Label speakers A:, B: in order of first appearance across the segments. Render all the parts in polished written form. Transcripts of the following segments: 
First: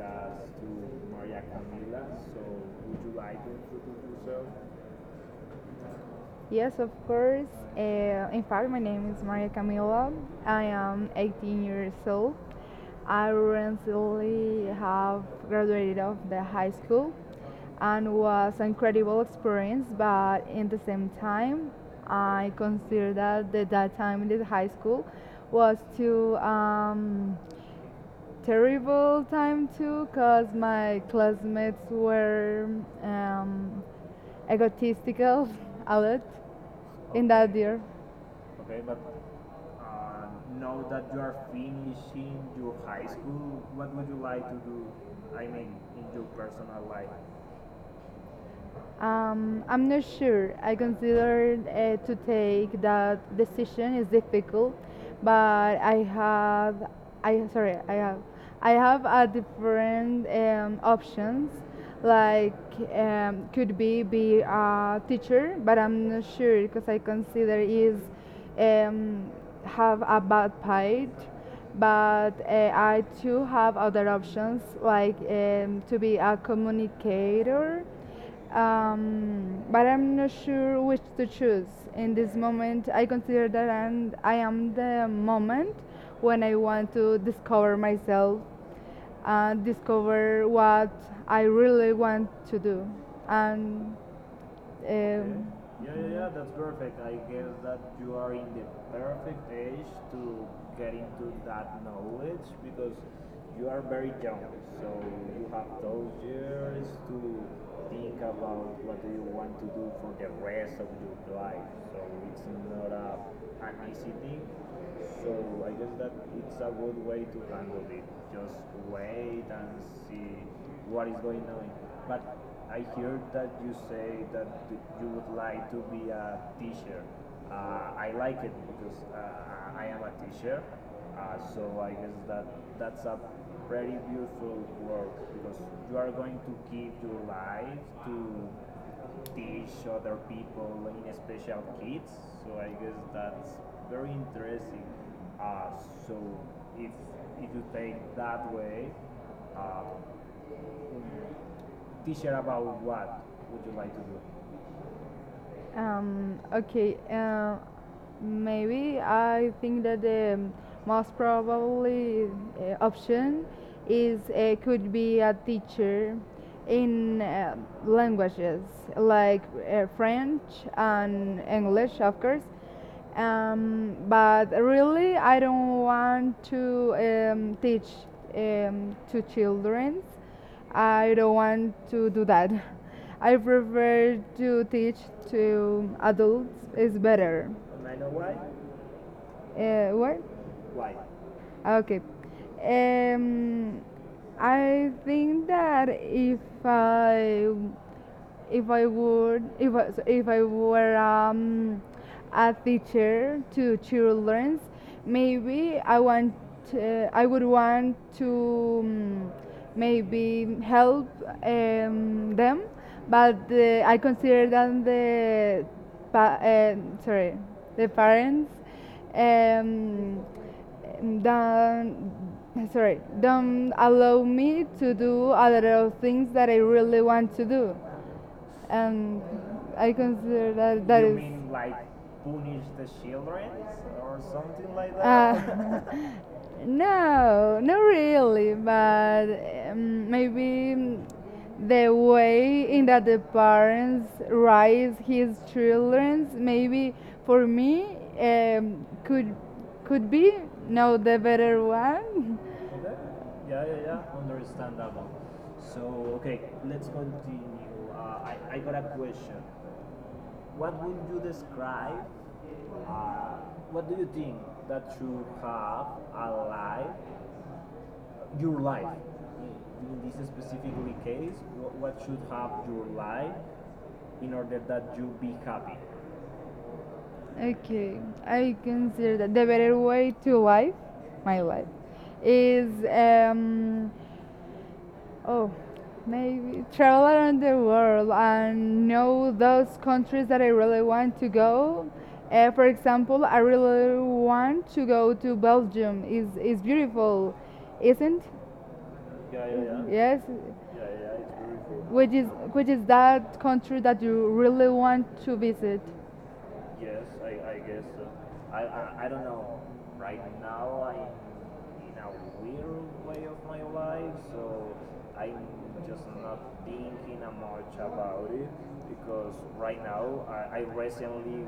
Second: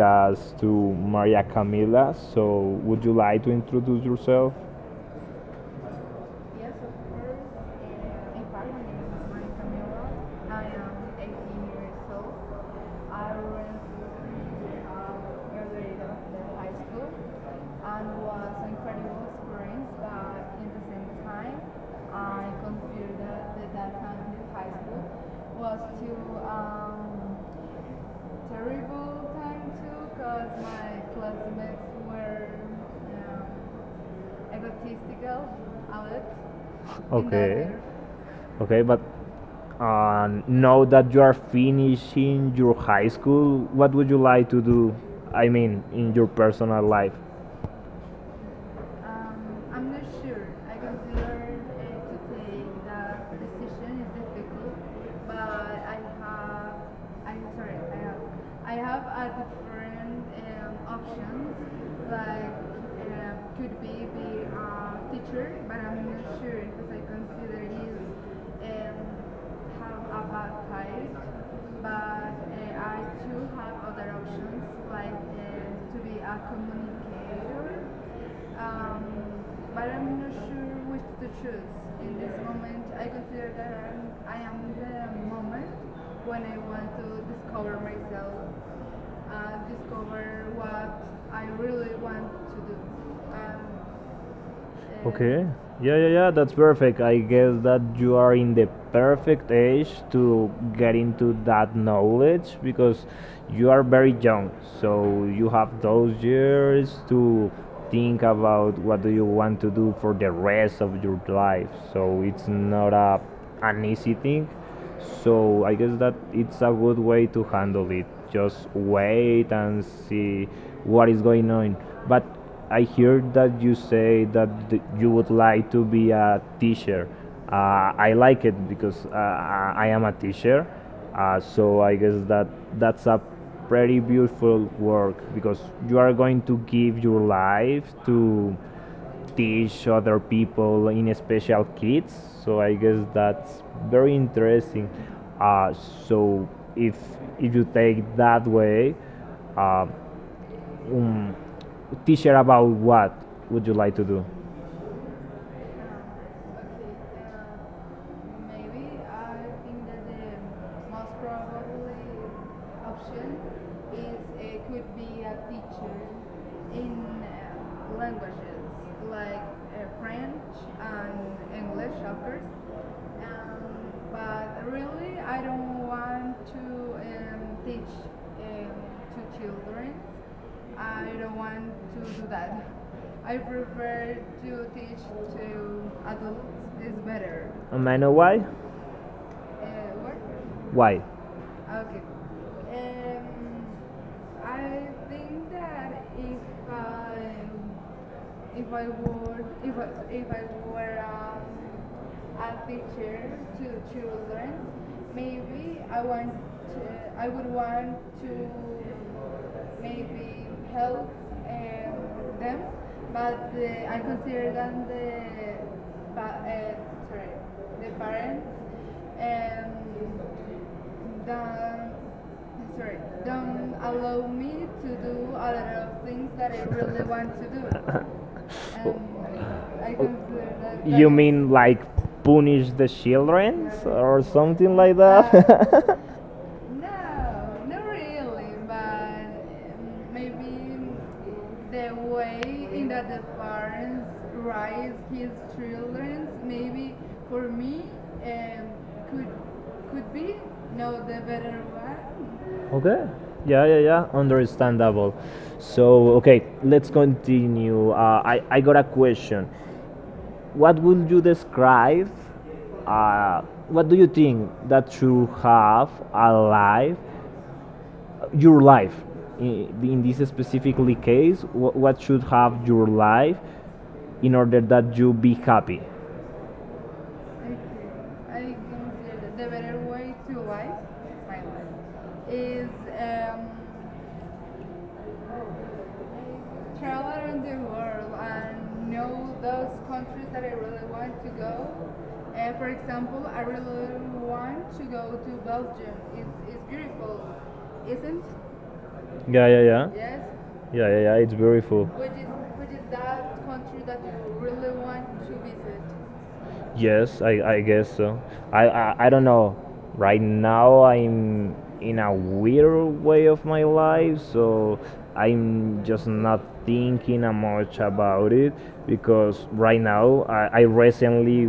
A: us to Maria Camila. So would you like to introduce yourself?
B: Yes, of course. In fact, my name is Maria Camila. I am 18 years old. I recently have graduated of the high school and was an incredible experience, but in the same time, I consider that that time in the high school was too terrible time too, because my classmates were um, egotistical a lot in that
A: Okay.
B: year.
A: Okay, but now that you are finishing your high school, what would you like to do? I mean, in your personal life.
B: I'm not sure. I consider to take that decision is difficult, but I sorry, I have, I have a different options. Like could be a teacher, but I'm not sure because I consider is um, have a bad part. But I too have other options like to be a communicator, but I'm not sure which to choose. In this moment, I consider that I am the moment when I want to discover myself and discover what I really want to do. And Okay.
A: Okay. Yeah, yeah, yeah. That's perfect. I guess that you are in the perfect age to get into that knowledge because you are very young. So you have those years to think about what do you want to do for the rest of your life. So it's not a an easy thing, so I guess that it's a good way to handle it. Just wait and see what is going on. But I hear that you say that you would like to be a teacher. Uh, I like it because I am a teacher. So I guess that that's a pretty beautiful work because you are going to give your life to teach other people in special kids. So I guess that's very interesting. Uh, so if if you take that way, uh, um, teacher about what would you like to do?
B: Okay. Maybe I think that the most probably option is could be a teacher in languages like French and English, of course. But really, I don't want to teach to children. I don't want to do that. I prefer to teach to adults. It's better.
A: I know why.
B: What?
A: Why?
B: Okay. Um, I think that if I would, if I were a teacher to children, maybe I would want to maybe help them, but I consider that pa- uh, sorry, the parents, um, don't, sorry don't allow me to do a lot of things that I really want to do. And I consider that that
A: You
B: you
A: mean like
B: is
A: punish the children or something like that?
B: Uh, no, not really, but maybe the way in that the parents raise his children, maybe for me could be no the better one.
A: Okay. Yeah, yeah, yeah. Understandable. So, okay, let's continue. I got a question. What would you describe? Uh, what do you think that you have a life, your life, in this specifically case, what should have your life in order that you be happy?
B: Okay, I consider that the better way to live my life is oh maybe travel around the world and know those countries that I really want to go. For example, I really want to go to Belgium. Is beautiful, isn't?
A: Yeah, yeah, yeah.
B: Yes,
A: Yeah, yeah, yeah. It's beautiful.
B: which is that country that you really want to visit.
A: Yes, I guess so. I don't know. Right now I'm in a weird way of my life, so I'm just not thinking a much about it because right now I recently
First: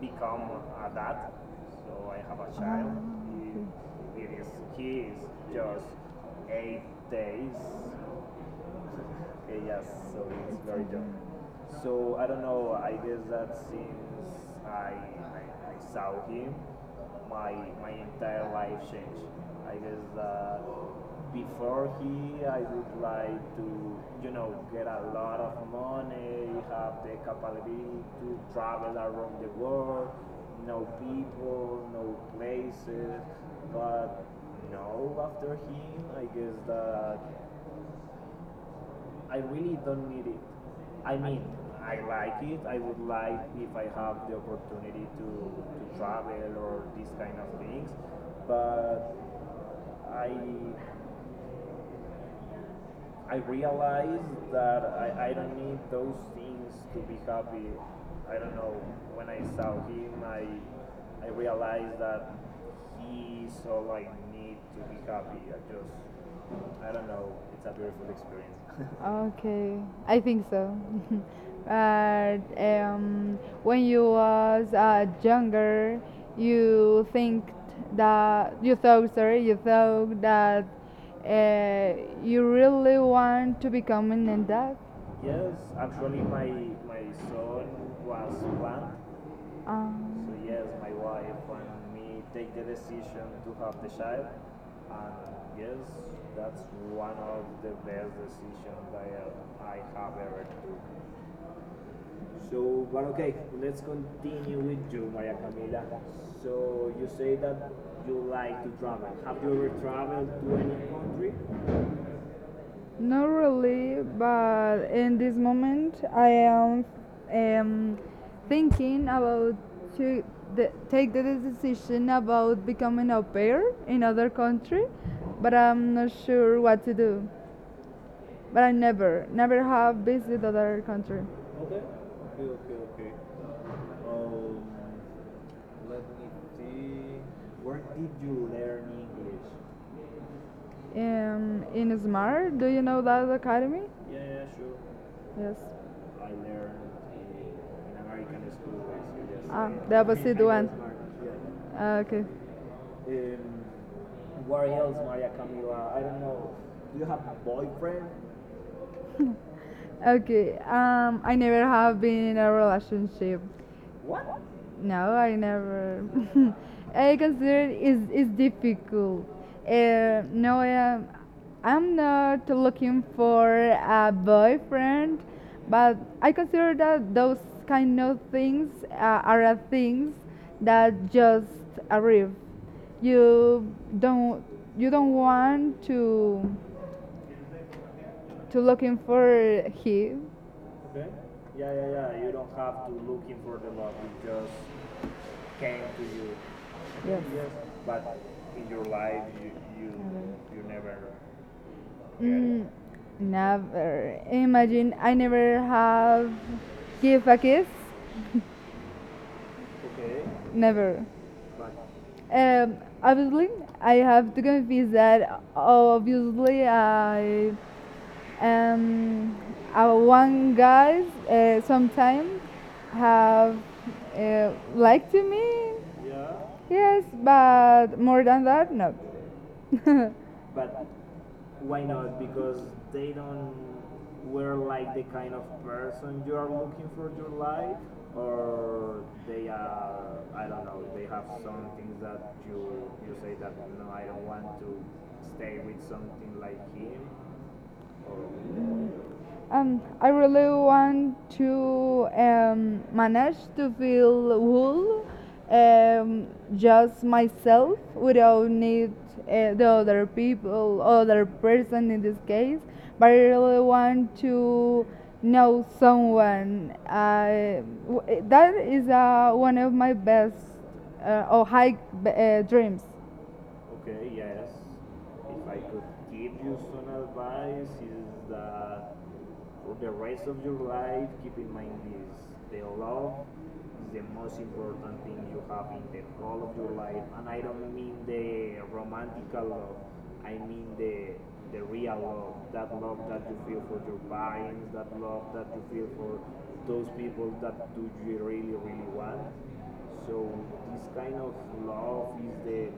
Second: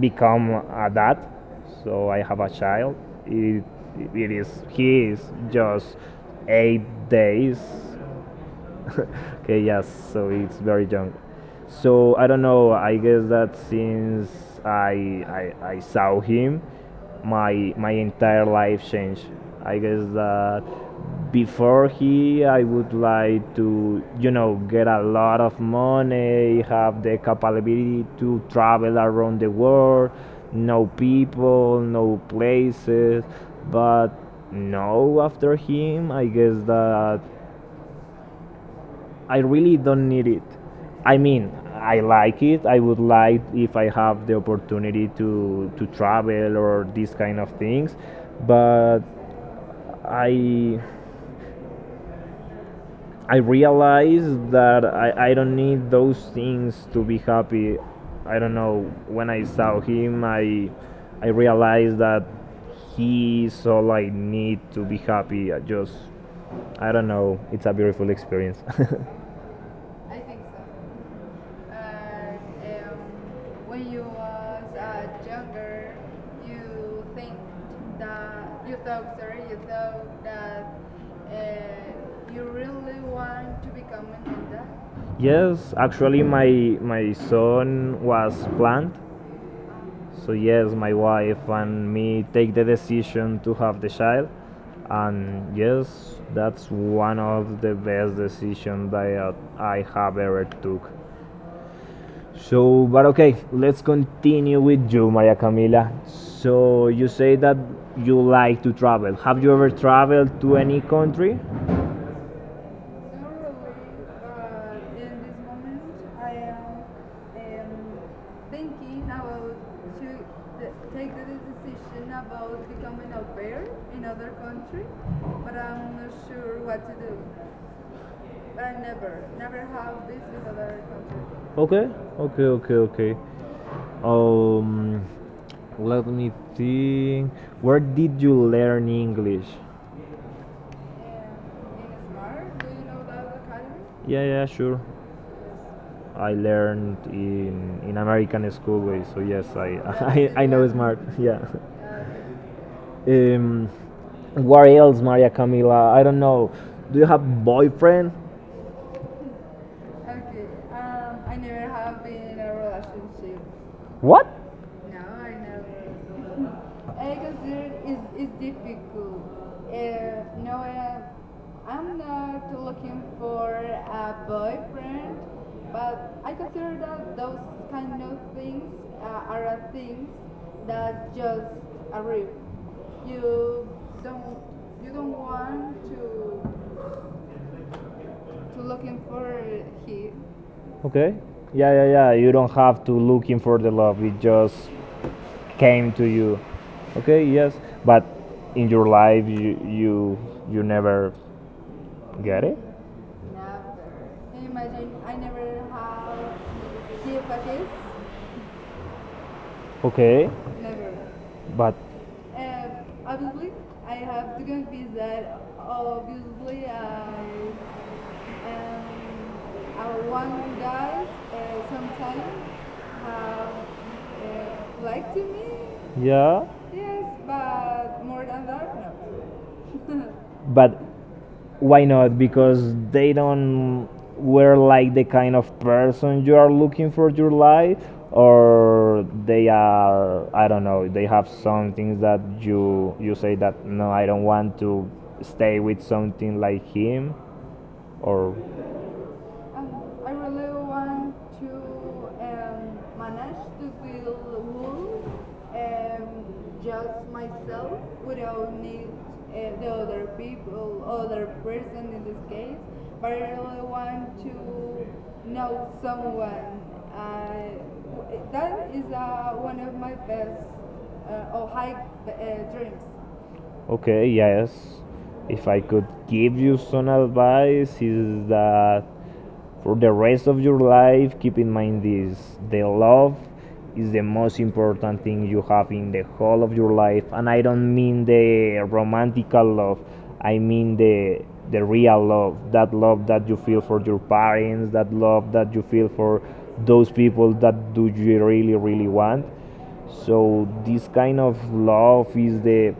A: become a dad, so I have a child. It it is he is just 8 days okay, yes, so it's very young. So I don't know. I guess that since I saw him, my entire life changed. I guess that before he I would like to you know get a lot of money, have the capability to travel around the world, know people, know places, but no after him I guess that I really don't need it. I mean, I like it. I would like if I have the opportunity to travel or these kind of things, but I I realize that I don't need those things to be happy. I don't know. When I saw him, I realized that he is all I need to be happy. I just I don't know. It's a beautiful experience.
B: Okay, I think so. But when you was younger, you think that you thought, sorry, you thought that uh, you really want to become an dad. So
A: Yes, actually, my son was planned.
B: Um,
A: So yes, my wife and me take the decision to have the child, and yes, that's one of the best decisions that I have ever took. So, but okay, let's continue with you, Maria Camila. So you say that you like to travel. Have you ever traveled to any country?
B: Not really, but in this moment I am um, thinking about to take the decision about becoming a pair in other country, but I'm not sure what to do. But I never, never have visited other country.
A: Okay, okay, okay, okay. Um, Let me think. Where did you learn English?
B: In Smart, do you know that academy?
A: Yeah, yeah, sure.
B: Yes.
A: I learned in American school way, so yes, I
B: Ah, the opposite
A: I know
B: one.
A: smart. Yeah.
B: Ah, okay.
A: Um, where else, Maria Camila? I don't know. Do you have boyfriend?
B: Okay, I never have been in a relationship.
A: What?
B: No, I never. I consider it is difficult. Uh, no, I, I'm not looking for a boyfriend, but I consider that those kind of things are things that just arrive. You don't you don't want to looking for him.
A: Okay. Yeah, yeah, yeah. You don't have to looking for the love. It just came to you.
B: Yes.
A: Okay. Yes. But
B: Yes.
A: in your life, you you never get it.
B: Mm, never. Imagine I never have give a kiss.
A: Okay,
B: Never.
A: but
B: Um, obviously, I have to confess that obviously I um one guy sometimes have liked to me.
A: yeah,
B: Yes, but more than that, no.
A: but why not? Because they don't were like the kind of person you are looking for your life, or they are I don't know. They have some things that you say that no, I don't want to stay with something like him, or
B: I really want to manage to feel whole, um, just myself, without need the other people, other person in this case. But I really want to know someone. That is one of my best or high dreams.
A: okay, yes. If I could give you some advice, is that for the rest of your life, keep in mind this the love is the most important thing you have in the whole of your life. And I don't mean the romantical love, I mean the real love that you feel for your parents, that love that you feel for those people that do you really, really want so this kind of love is the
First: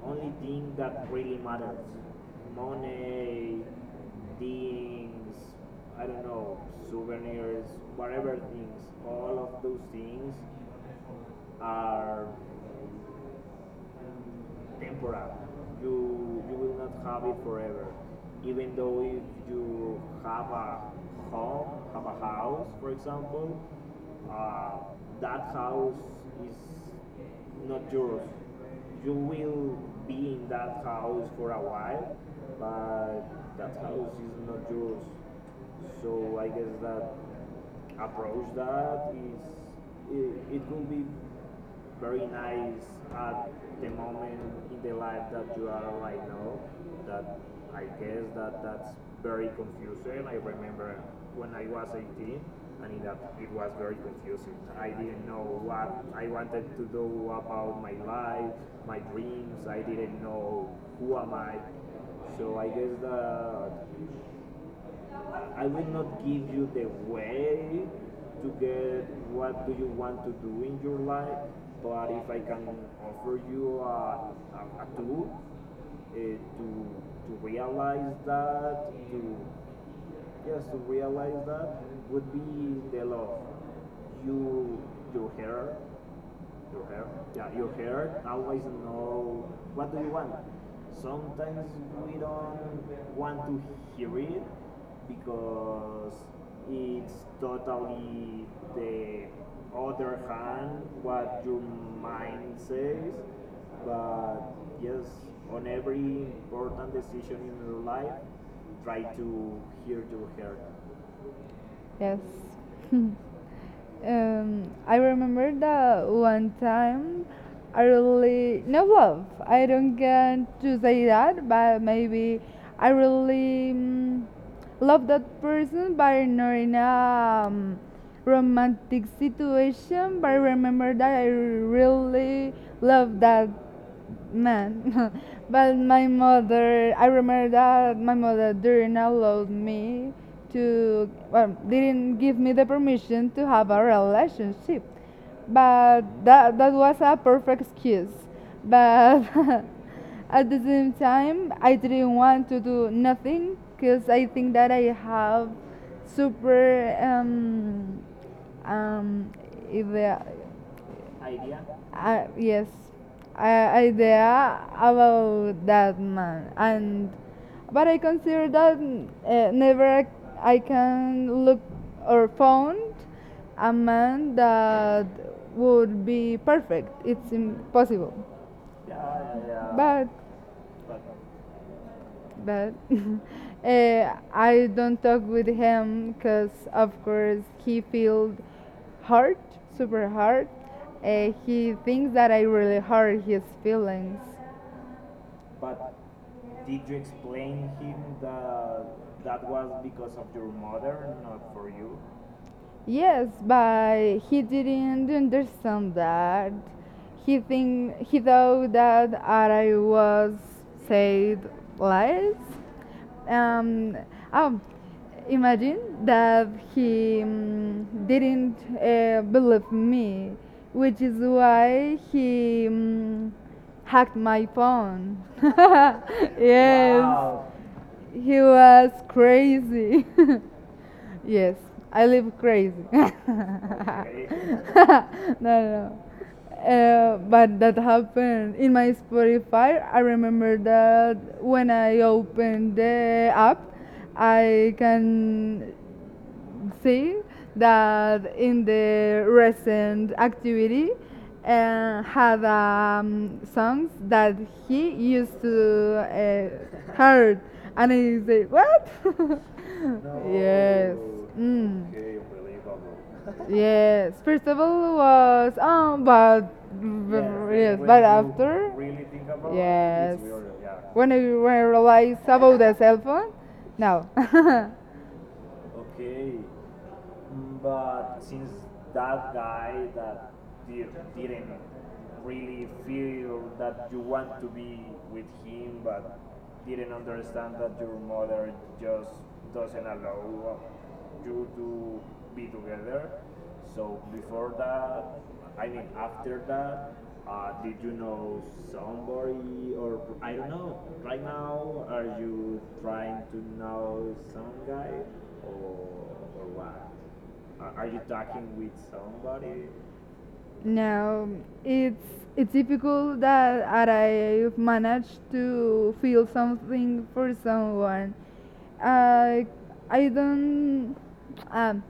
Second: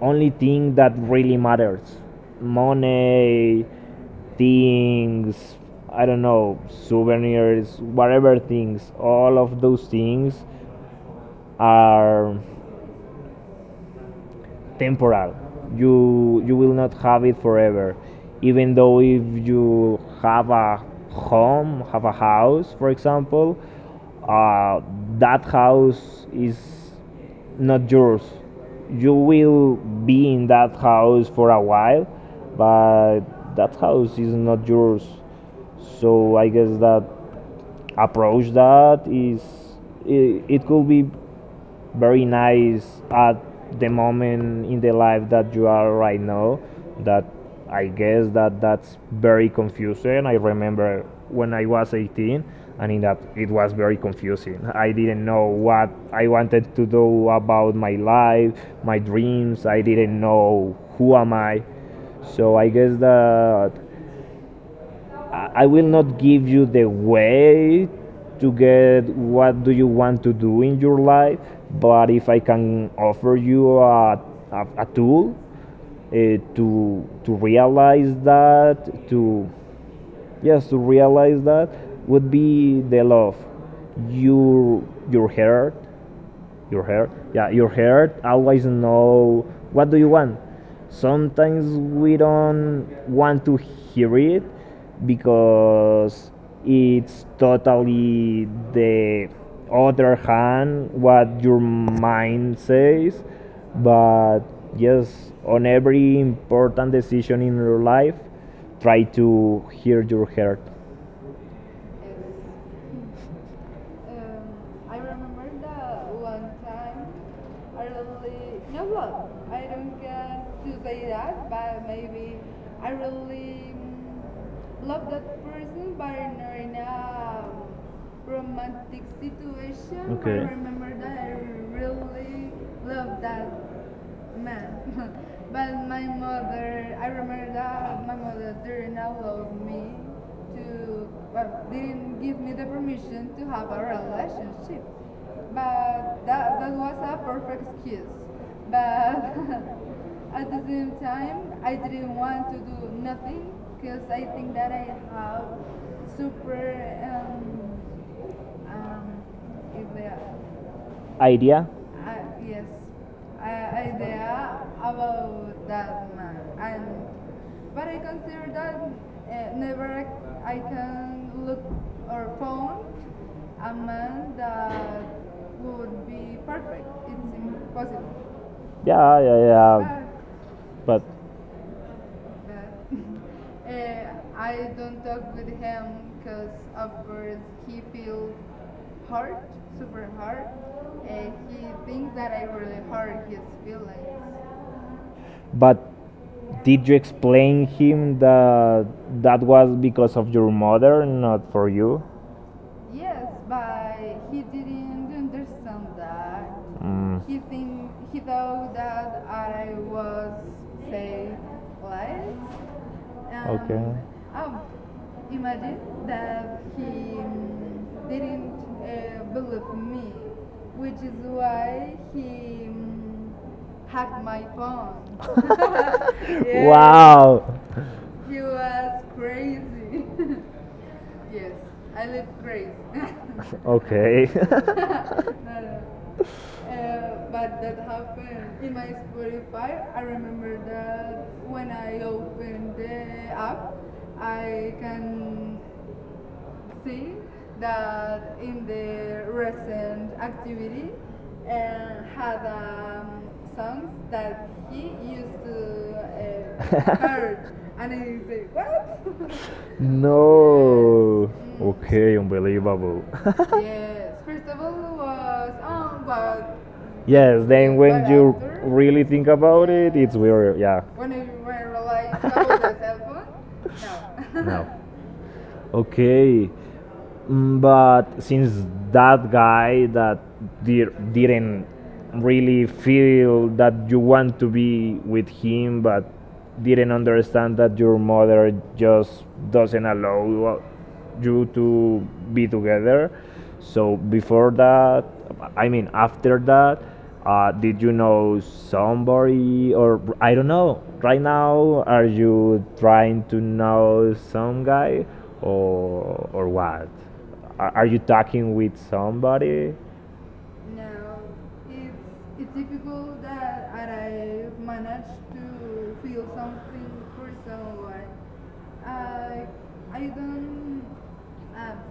A: only thing that really matters. Money, things, I don't know, souvenirs, whatever things, all of those things are temporal. You will not have it forever. Even though if you have a home, have a house, for example, uh, that house is not yours. You will be in that house for a while, but that house is not yours. So I guess that approach that is it could be very nice at the moment in the life that you are right now that I guess that that's very confusing. I remember when I was 18 and in that it was very confusing. I didn't know what I wanted to do about my life, my dreams. I didn't know who am I. So I guess that I will not give you the way to get what do you want to do in your life, but if I can offer you a tool uh, to to realize that to yes to realize that would be the love your your heart, your hair, yeah, your hair always know what do you want. Sometimes we don't want to hear it because it's totally the other hand what your mind says. But yes, on every important decision in your life, try to hear your heart.
B: Yes. I remember that one
A: Uh,
B: time I
A: One time, I,
B: really no love. I don't get to say
A: that.
B: that, but maybe I really love that person, but not in a romantic situation. But I remember that I really love that man. But my mother, I remember that my mother didn't allow me to, well, didn't give me the permission to have a relationship. But that was a perfect excuse. But at the same time, I didn't want to do nothing because I think that I have super um, idea,
A: Idea.
B: I, yes, I idea about that man, and but I consider that never I, I can look or found a man that would be perfect. It's impossible.
A: Yeah, yeah, yeah.
B: But
A: Bad.
B: but I don't talk with him because of course he feels hurt, super hurt. He thinks that I really hurt his feelings.
A: But did you explain him that that was because of your mother, not for you?
B: Yes, but he didn't understand that.
A: Mm.
B: He thought that I was said lies. Um, oh, imagine that he didn't believe me, which is why he hacked my phone. Yes.
A: Wow.
B: He was crazy. Yes, I live crazy.
A: Okay.
B: No, no, no. But that happened in my Spotify. I remember that when I opened the app, I can see that in the recent activity had songs that he used to heard, and I say what? No. Yes.
A: no.
B: Mm. Okay.
A: Okay, unbelievable.
B: Yes, first of all was but
A: yes, then
B: yes, but
A: when you
B: after
A: really think about it, it's
B: yes
A: weird. Yeah.
B: when I realized about the cell phone no.
A: No. Okay. Mm, but since that guy that didn't really feel that you want to be with him, but didn't understand that your mother just doesn't allow you to be together. So before that, I mean after that, did you know somebody or I don't know? Right now, are you trying to know some guy or what? Are you talking with somebody?
B: No, it's it's difficult that I managed to feel something for someone. Uh, I don't um,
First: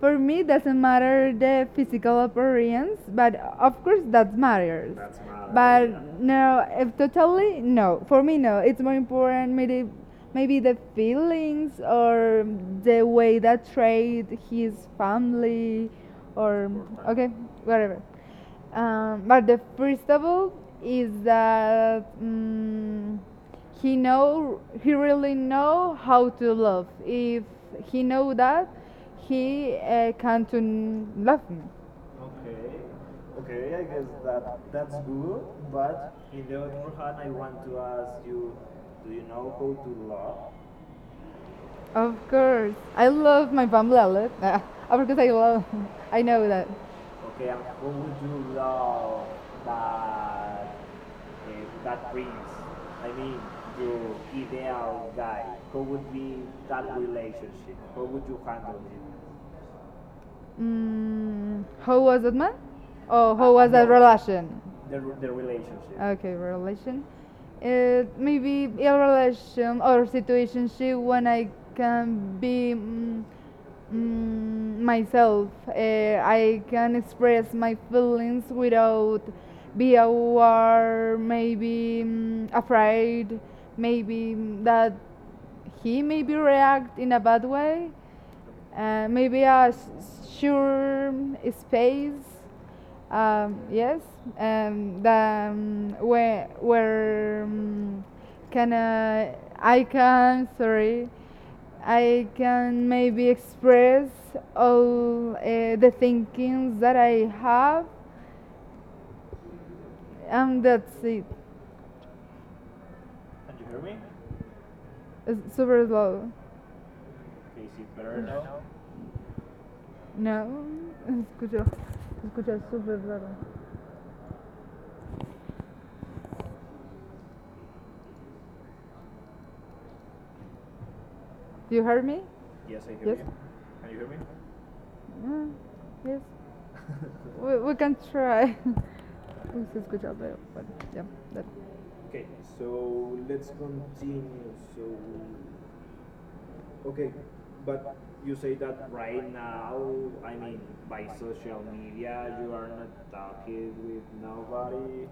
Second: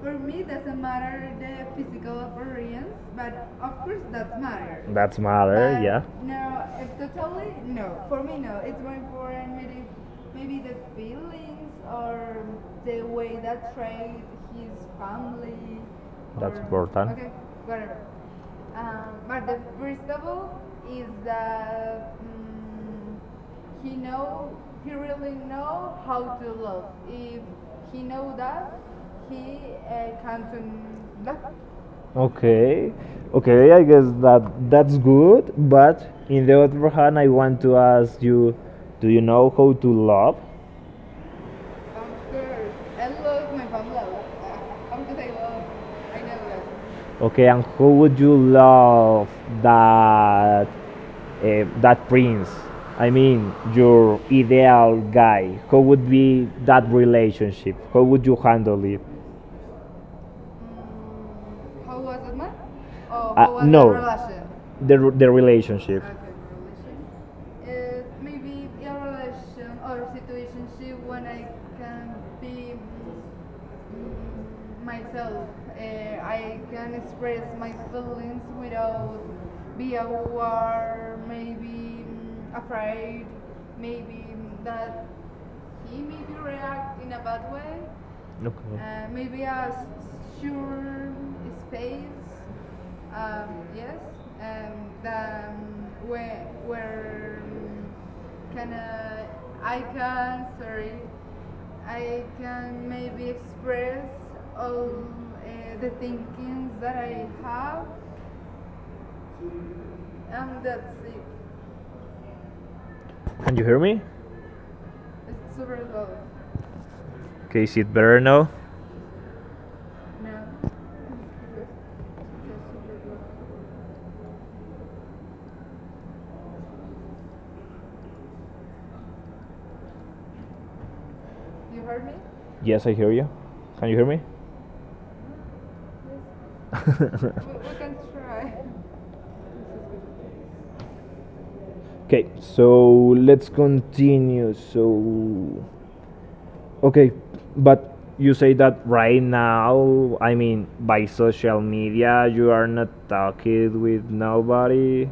B: for me doesn't matter the physical appearance but of course that matters.
A: That's
B: But
A: matter,
B: no, if totally no. For me, no. It's more important maybe the feelings or the way that treat his family or okay, whatever. But the first of all is that he really know how to love. If he know that, he can to love me.
A: okay, okay, I guess that that's good, but in the other hand, I want to ask you do you know how to love?
B: Of course. I love my Bumble outlet. Ah, of course, I love. I know that.
A: Okay, and how would you love that eh, that prince? I mean, your ideal guy. How would be that relationship? How would you handle it?
B: Mm, how was that man? Oh, how
A: Uh,
B: was that relation?
A: the relationship.
B: Okay, relation. It maybe a relation or situation when I can be myself. I can express my feelings without be aware, afraid, that he maybe react in a bad way,
A: Okay.
B: maybe a sure space. Yes, the, where can I can, sorry, I can maybe express all the thinkings that I have, and that's it.
A: You hear me?
B: It's super low.
A: Okay, is it better now?
B: No, escucho, escucho super raro. Do you hear me? Yes.
A: Yes, I hear you. Can you hear me?
B: Mm, yes, we can try. This is good job, but yeah, that
A: Okay, so let's continue. So, okay, but you say that right now, I mean, by social media, you are not talking with nobody.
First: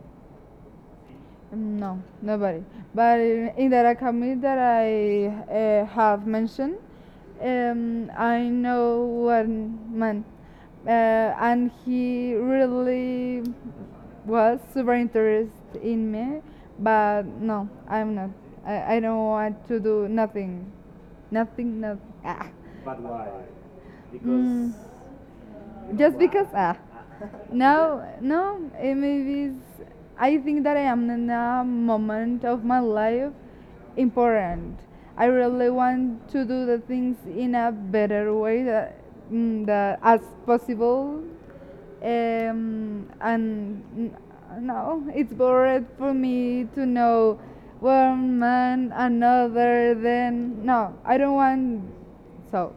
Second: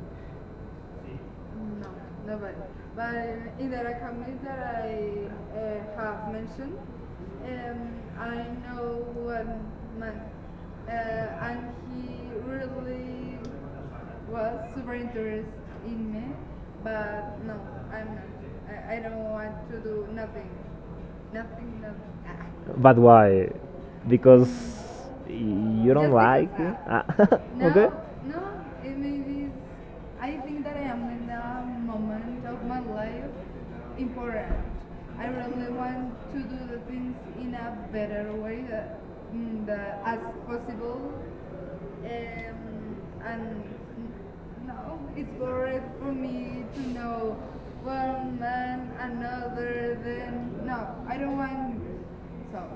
B: no, nobody. But in the Rakami that I have mentioned, I know one man, and he really was super interested in me. But no, I'm not. I don't want to do nothing, nothing, nothing. Ah.
A: But why? Because
B: Mm.
A: you don't
B: Just because
A: like it?
B: ah
A: That. Ah, no,
B: now
A: okay.
B: no it maybe it's, I think that I am in a moment of my life important. I really want to do the things in a better way that, that as possible, um, and n- no it's boring for me to know one man another then no I don't want so.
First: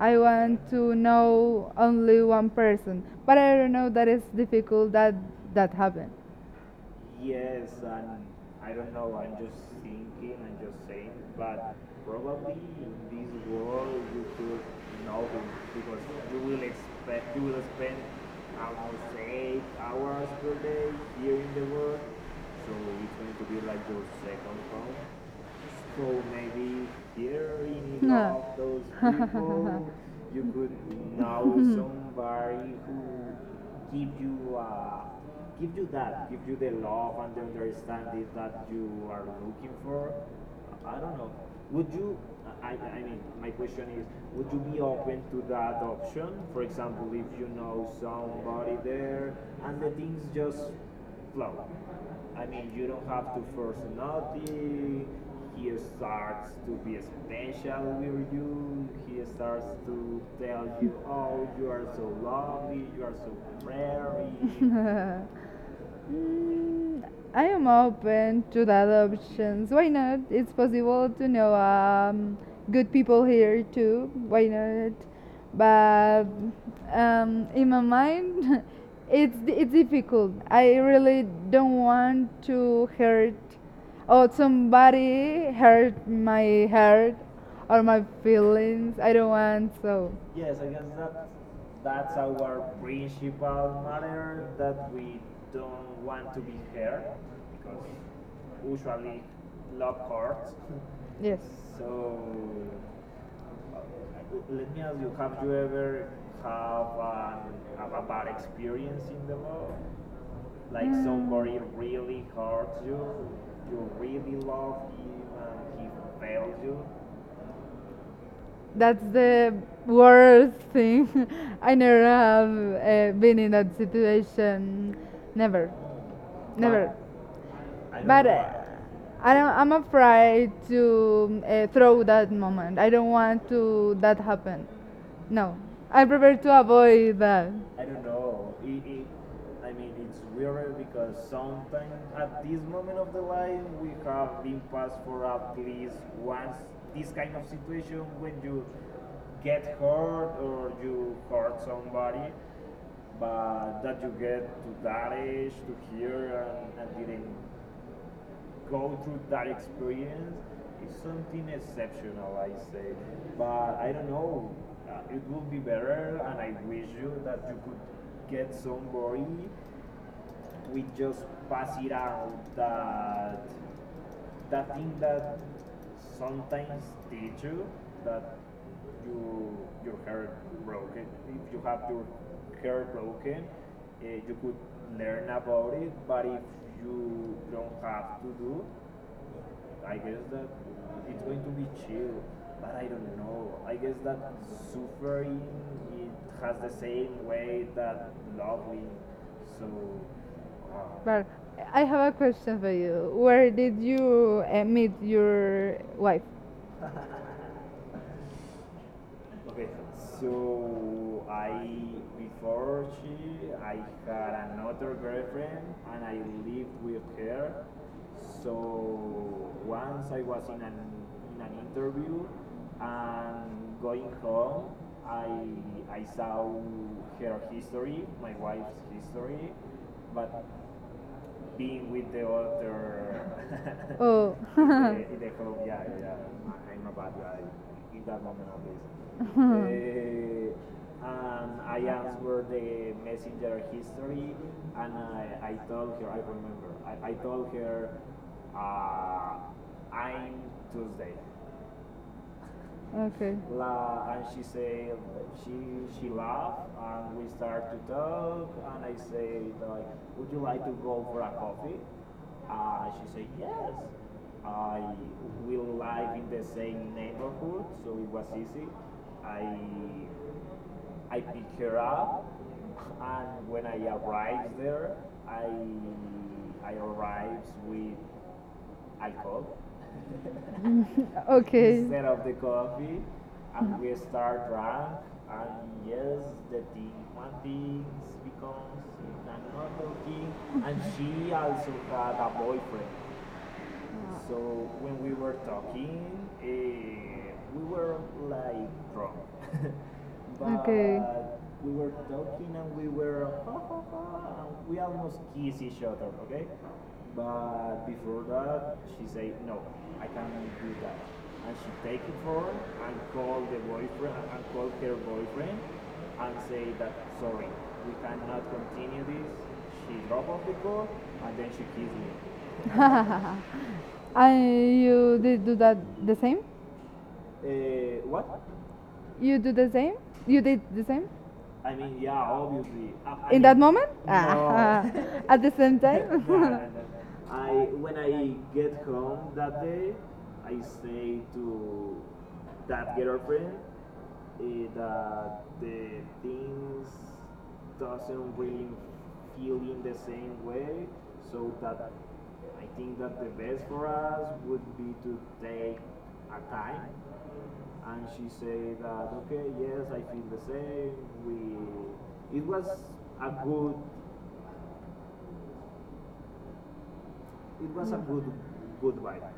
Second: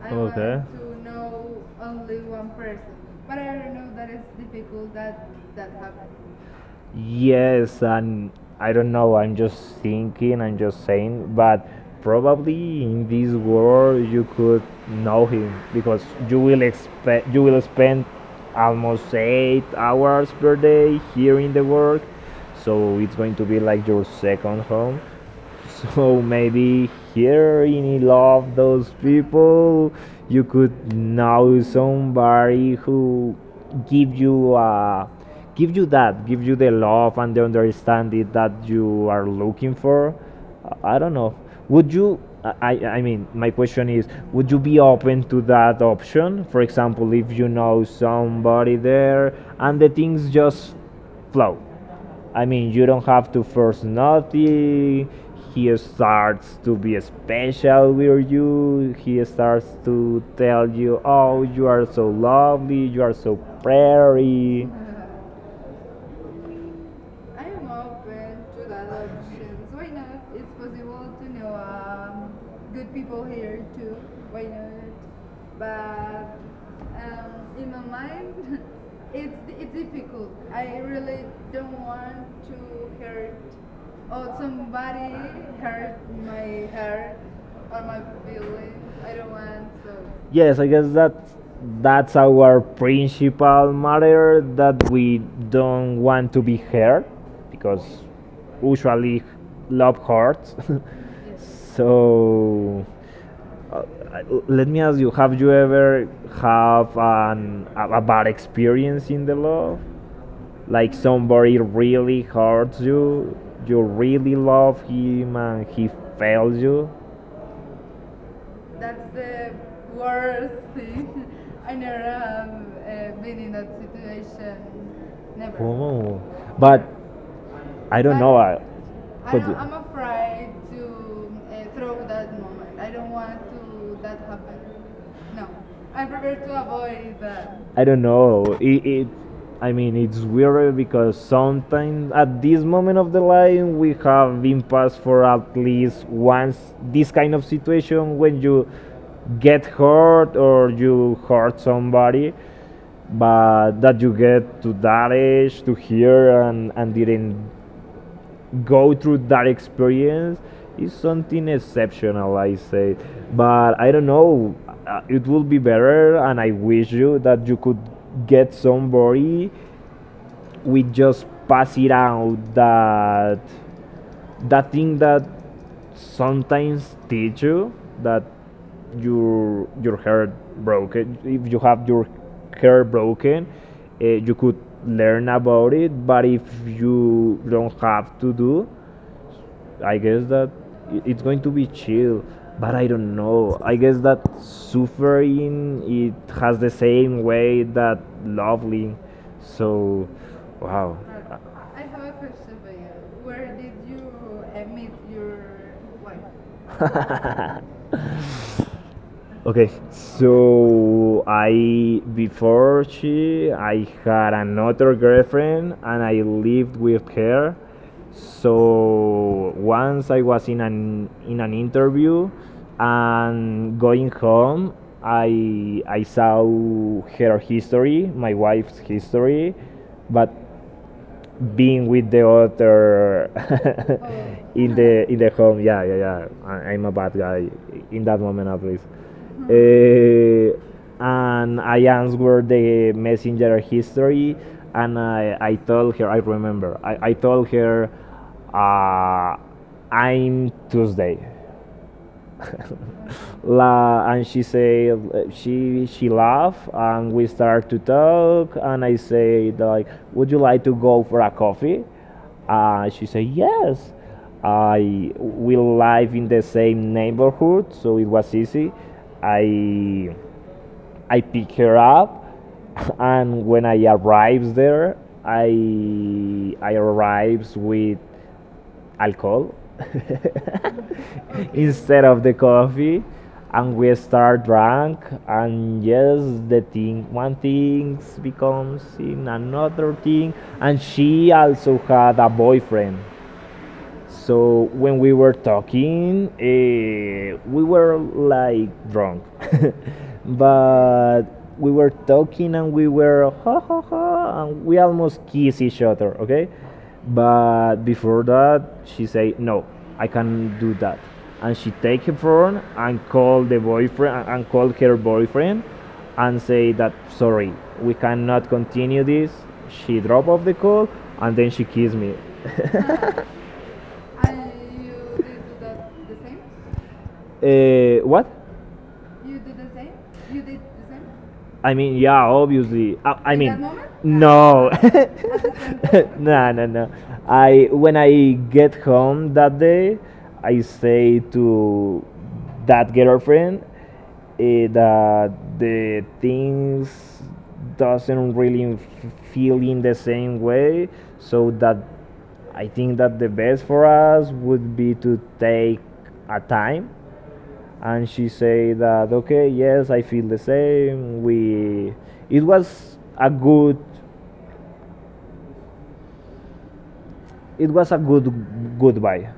B: I want to know only one person, but I don't know that it's difficult that that happened.
A: Yes, and I don't know, I'm just thinking, I'm just saying, but probably in this world you could know him because you will spend almost 8 hours per day here in the work, so it's going to be like your second home. So maybe here in love those people you could know somebody who give you uh, give you the love and the understanding that you are looking for. I don't know. Would you I I mean my question is would you be open to that option? For example if you know somebody there and the things just flow. I mean, you don't have to force nothing. He starts to be special with you. He starts to tell you, "Oh, you are so lovely. You are so pretty."
B: Mm, I am open to the other options. Why not? It's possible to know good people here too. Why not? But in my mind, it's difficult. I really don't want to hurt or somebody hurt my heart or my feelings. I don't want so.
A: Yes, I guess that that's our principal matter that we don't want to be hurt because usually love hurts.
B: Yes.
A: So Uh, let me ask you: Have you ever have a bad experience in the love? Like somebody
B: Mm.
A: really hurts you, you really love him, and he fails you.
B: That's the worst thing. I never have been in that situation. Never,
A: Oh, but
B: never.
A: I don't But
B: But
A: know. I,
B: I
A: but
B: don't, I'm
A: you-
B: afraid to throw that moment. I don't want to that happen. No, I prefer to avoid that.
A: I don't know. It I mean, it's weird because sometimes at this moment of the life we have been passed for at least once this kind of situation when you get hurt or you hurt somebody, but that you get to that age to here and didn't go through that experience is something exceptional, I say. But I don't know, it would be better, and I wish you that you could get somebody we just pass it out that that thing that sometimes teach you that your hair broken. If you have your hair broken, you could learn about it, but if you don't have to do I guess that it's going to be chill, but I don't know. I guess that suffering it has the same way that lovely. So, wow.
B: But I have a question for you. Where did you meet your wife?
A: Okay, so I before she I had another girlfriend and I lived with her. So once I was in an interview and going home, I I saw her history, my wife's history, but being with the other
B: Oh,
A: in the in the home. Yeah, yeah, yeah. I'm a bad guy in that moment at least. Uh, and I answered the messenger history, and I told her. I remember. I told her, uh, I'm Tuesday.
B: okay.
A: La, and she say she laugh and we start to talk and I say like would you like to go for a coffee? She say yes. I we live in the same neighborhood so it was easy. I I pick her up and when I arrives there I I arrives with alcohol
B: Okay.
A: instead of the coffee, and we start drunk, and yes, the thing one thing becomes in another thing, and she also had a boyfriend. So when we were talking, we were like drunk, but we were talking and we were ha ha ha, and we almost kiss each other. Okay, but before that, she say no, I can't do that, and she take her phone and call the boyfriend and call her boyfriend, and say that sorry, we cannot continue this. She drop off the call and then she kiss me.
B: And you did do that the same?
A: What?
B: You do the same? You did the same?
A: I mean, yeah, obviously. I mean,
B: Moment?
A: no,
B: At the same, no,
A: no, no,
B: time?
A: no. I when I get home that day, I say to that girlfriend eh, that the things doesn't really feel in the same way, so that I think that the best for us would be to take a time, and she said that okay, yes, I feel the same. We, it was a good, it was a good goodbye.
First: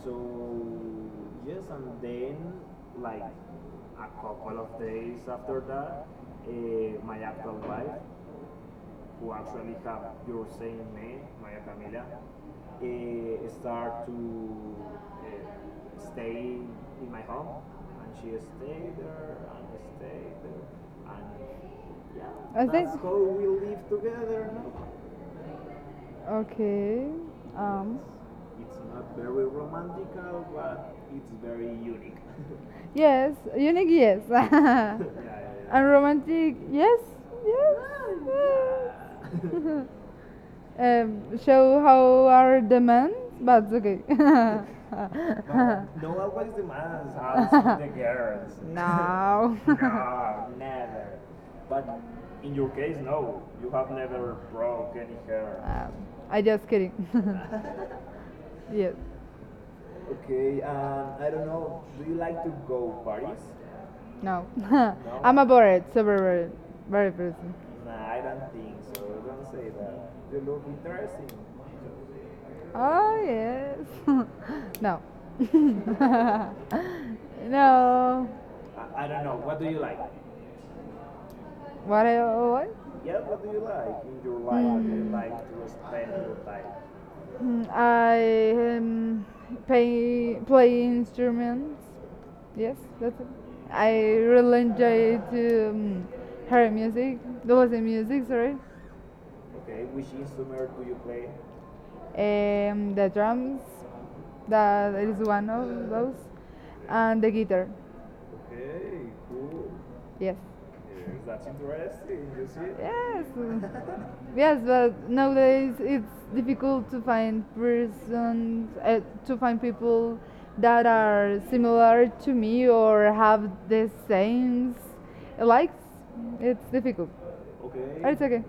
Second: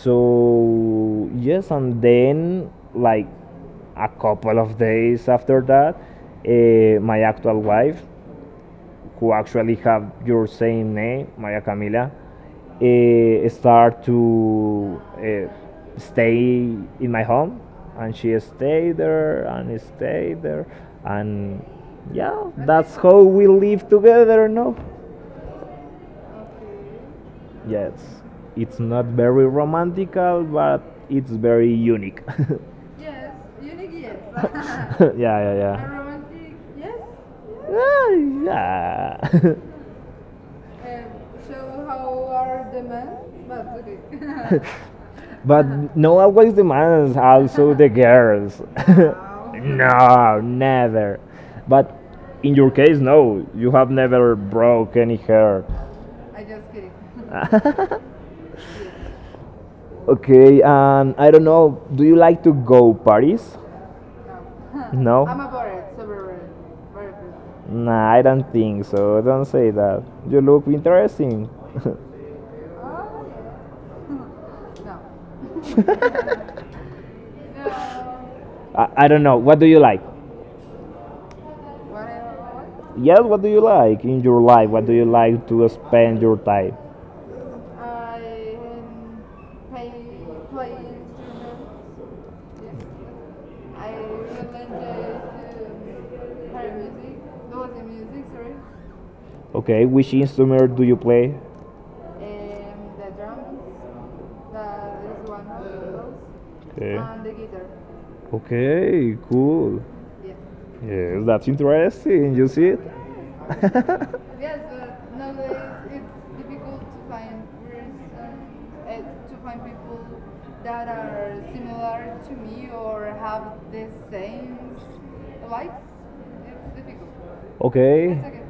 A: So yes, and then like a couple of days after that, my actual wife, who actually have your same name, Maria Camila, eh, start to eh, stay in my home, and she stayed there, and yeah,
B: I
A: that's how we live together. No,
B: Okay.
A: yes,
B: Um.
A: it's not very romantical, but it's very unique.
B: Yes, unique, yes.
A: Yeah, yeah,
B: And
A: yeah.
B: romantic, yes,
A: Ah,
B: yes. Yes.
A: yeah.
B: Um, show how are the men, but okay.
A: But no always the demands also the girls.
B: No.
A: No, never. But in your case, no, you have never broke any hair.
B: Her. I just kidding. Yes,
A: Okay, and I don't know. Do you like to go parties?
B: no. No?
A: No.
B: I'm a bored, super bored, bored person.
A: Nah, I don't think so. Don't say that. You look interesting.
B: Oh yes. No. No.
A: I don't know. What do you like?
B: What? I, what?
A: Yes,
B: Yeah,
A: what do you like in your life? What do you like to spend your time?
B: I play play instruments. Yes, that's it. I really enjoy to hear music, to listen music. Sorry,
A: Okay, which instrument do you play?
B: the drums. That is one of those, and the
A: Okay.
B: guitar.
A: Okay, cool.
B: Yes.
A: Yes, that's interesting. You see it?
B: Yes, yes, but nowadays it's difficult to find persons, to find people that are similar to me or have the same likes. It's difficult. Oh,
A: Okay.
B: it's okay.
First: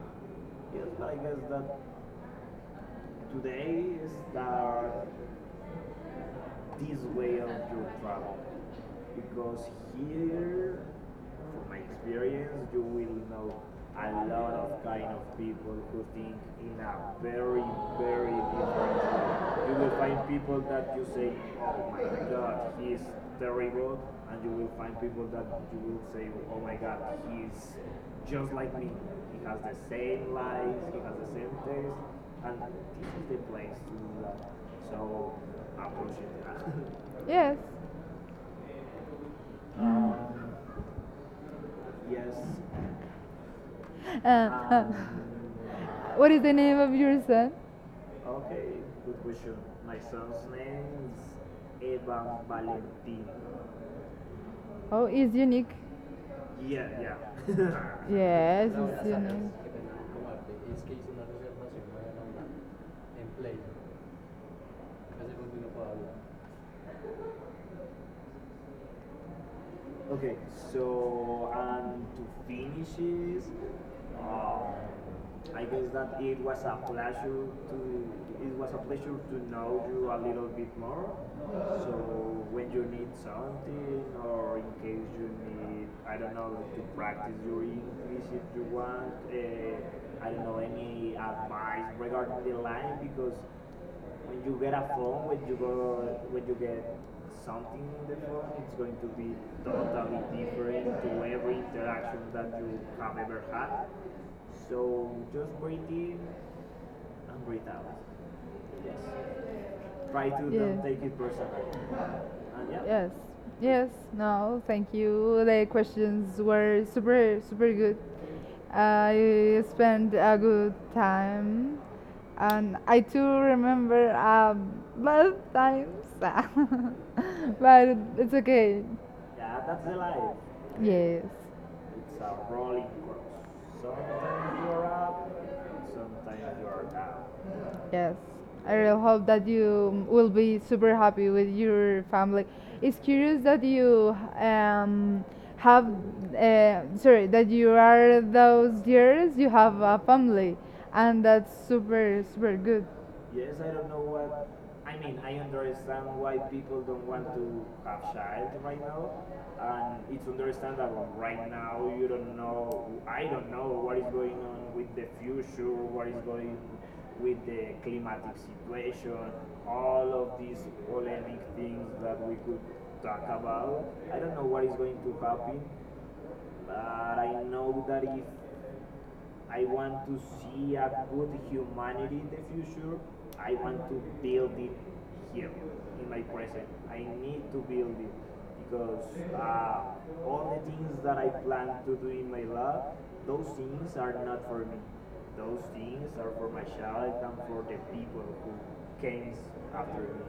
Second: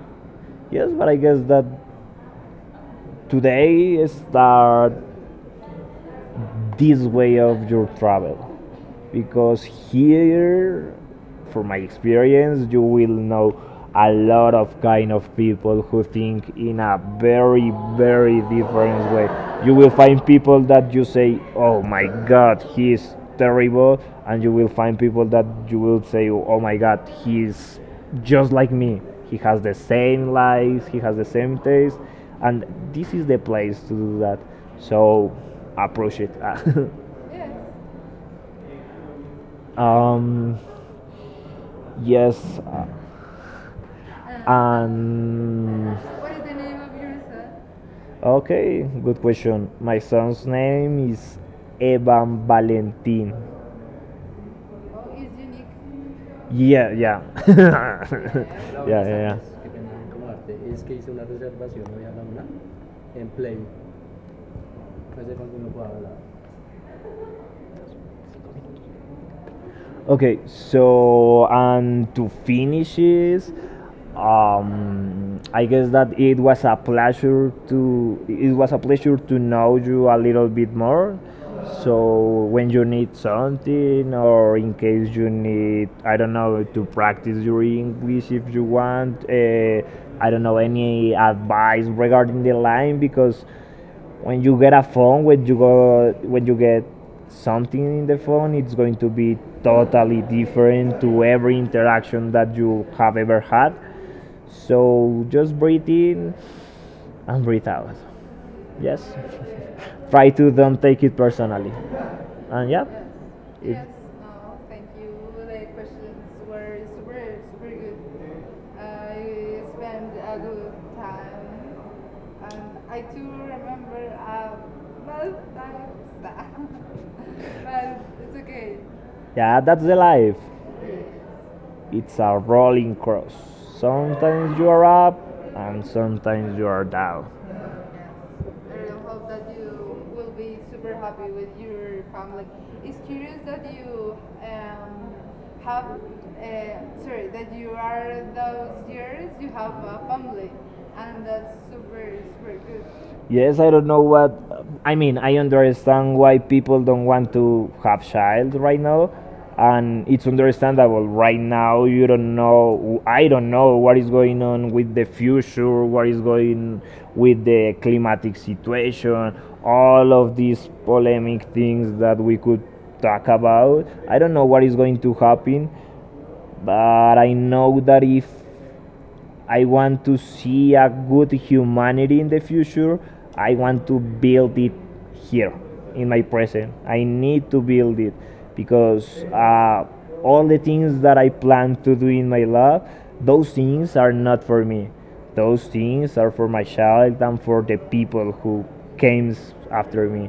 A: Yes, but I guess that today is start this way of your travel, because here from my experience you will know a lot of kind of people who think in a very very different way. You will find people that you say oh my god, he's terrible, and you will find people that you will say oh my god, he's just like me. He has the same likes, he has the same taste, and this is the place to do that. So approach it.
B: Yes.
A: Um, yes,
B: Uh, uh,
A: and
B: what is the name of your son?
A: okay, good question. My son's name is Evan Valentin.
B: Oh, it's unique.
A: Yeah, yeah,
B: Yes,
A: Laura, yeah,
B: it's
A: yeah.
B: unique.
A: Okay, so and to finish is, I guess that it was a pleasure to, it was a pleasure to know you a little bit more. So when you need something, or in case you need, I don't know, to practice your English if you want, I don't know, any advice regarding the line, because when you get a phone, when you go, when you get something in the phone, it's going to be totally different to every interaction that you have ever had. So just breathe in and breathe out. Yes. Try to don't take it
B: Yeah.
A: personally, and yeah,
B: Yes,
A: it,
B: yes, no, thank you. The questions were super, super good. I spent a good time, and I too remember bad times, but it's okay.
A: yeah, that's the life.
B: Yes.
A: It's a rolling cross. Sometimes you are up and sometimes you are down.
B: Yes, I really hope that you will be super happy with your family. It's curious that you have, that you are those years, you have a family, and that's super, super good.
A: Yes, I don't know what. I mean, I understand why people don't want to have child right now, and it's understandable. Right now, you don't know. I don't know what is going on with the future, what is going with the climatic situation, all of these polemic things that we could talk about. I don't know what is going to happen, but I know that if I want to see a good humanity in the future, I want to build it here in my present. I need to build it, because all the things that I plan to do in my life, those things are not for me. Those things are for my child and for the people who came after me,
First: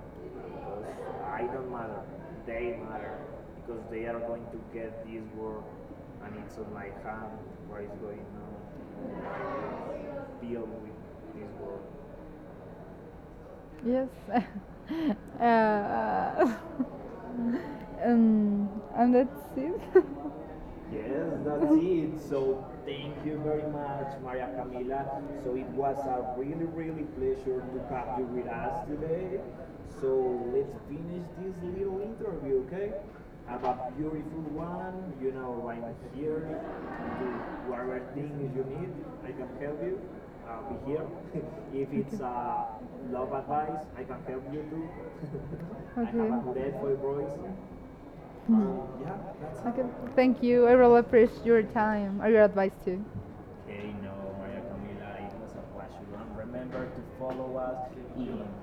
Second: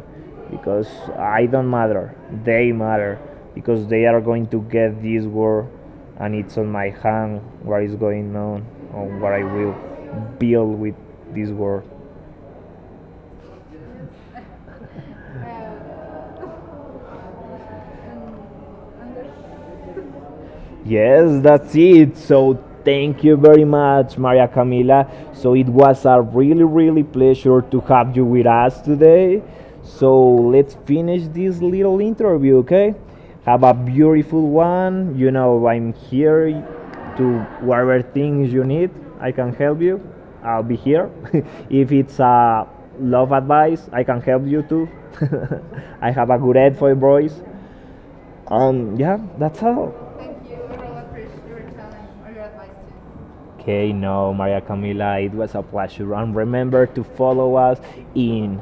A: because I don't matter. They matter, because they are going to get this world, and it's on my hand what is going on what I will build with this world.
B: Yes. uh, um, and that's it.
A: Yes, that's it. So thank you very much, Maria Camila. So it was a really, really pleasure to have you with us today. So let's finish this little interview, okay? Have a beautiful one. You know, I'm here to whatever things you need. I can help you. I'll be here. If it's love advice, I can help you too. I have a good
B: Okay.
A: head for boys. Yeah, that's
B: Okay.
A: all.
B: Thank you. I really appreciate your time or your advice too.
A: Okay, no, Maria Camila, it was a pleasure. And remember to follow us in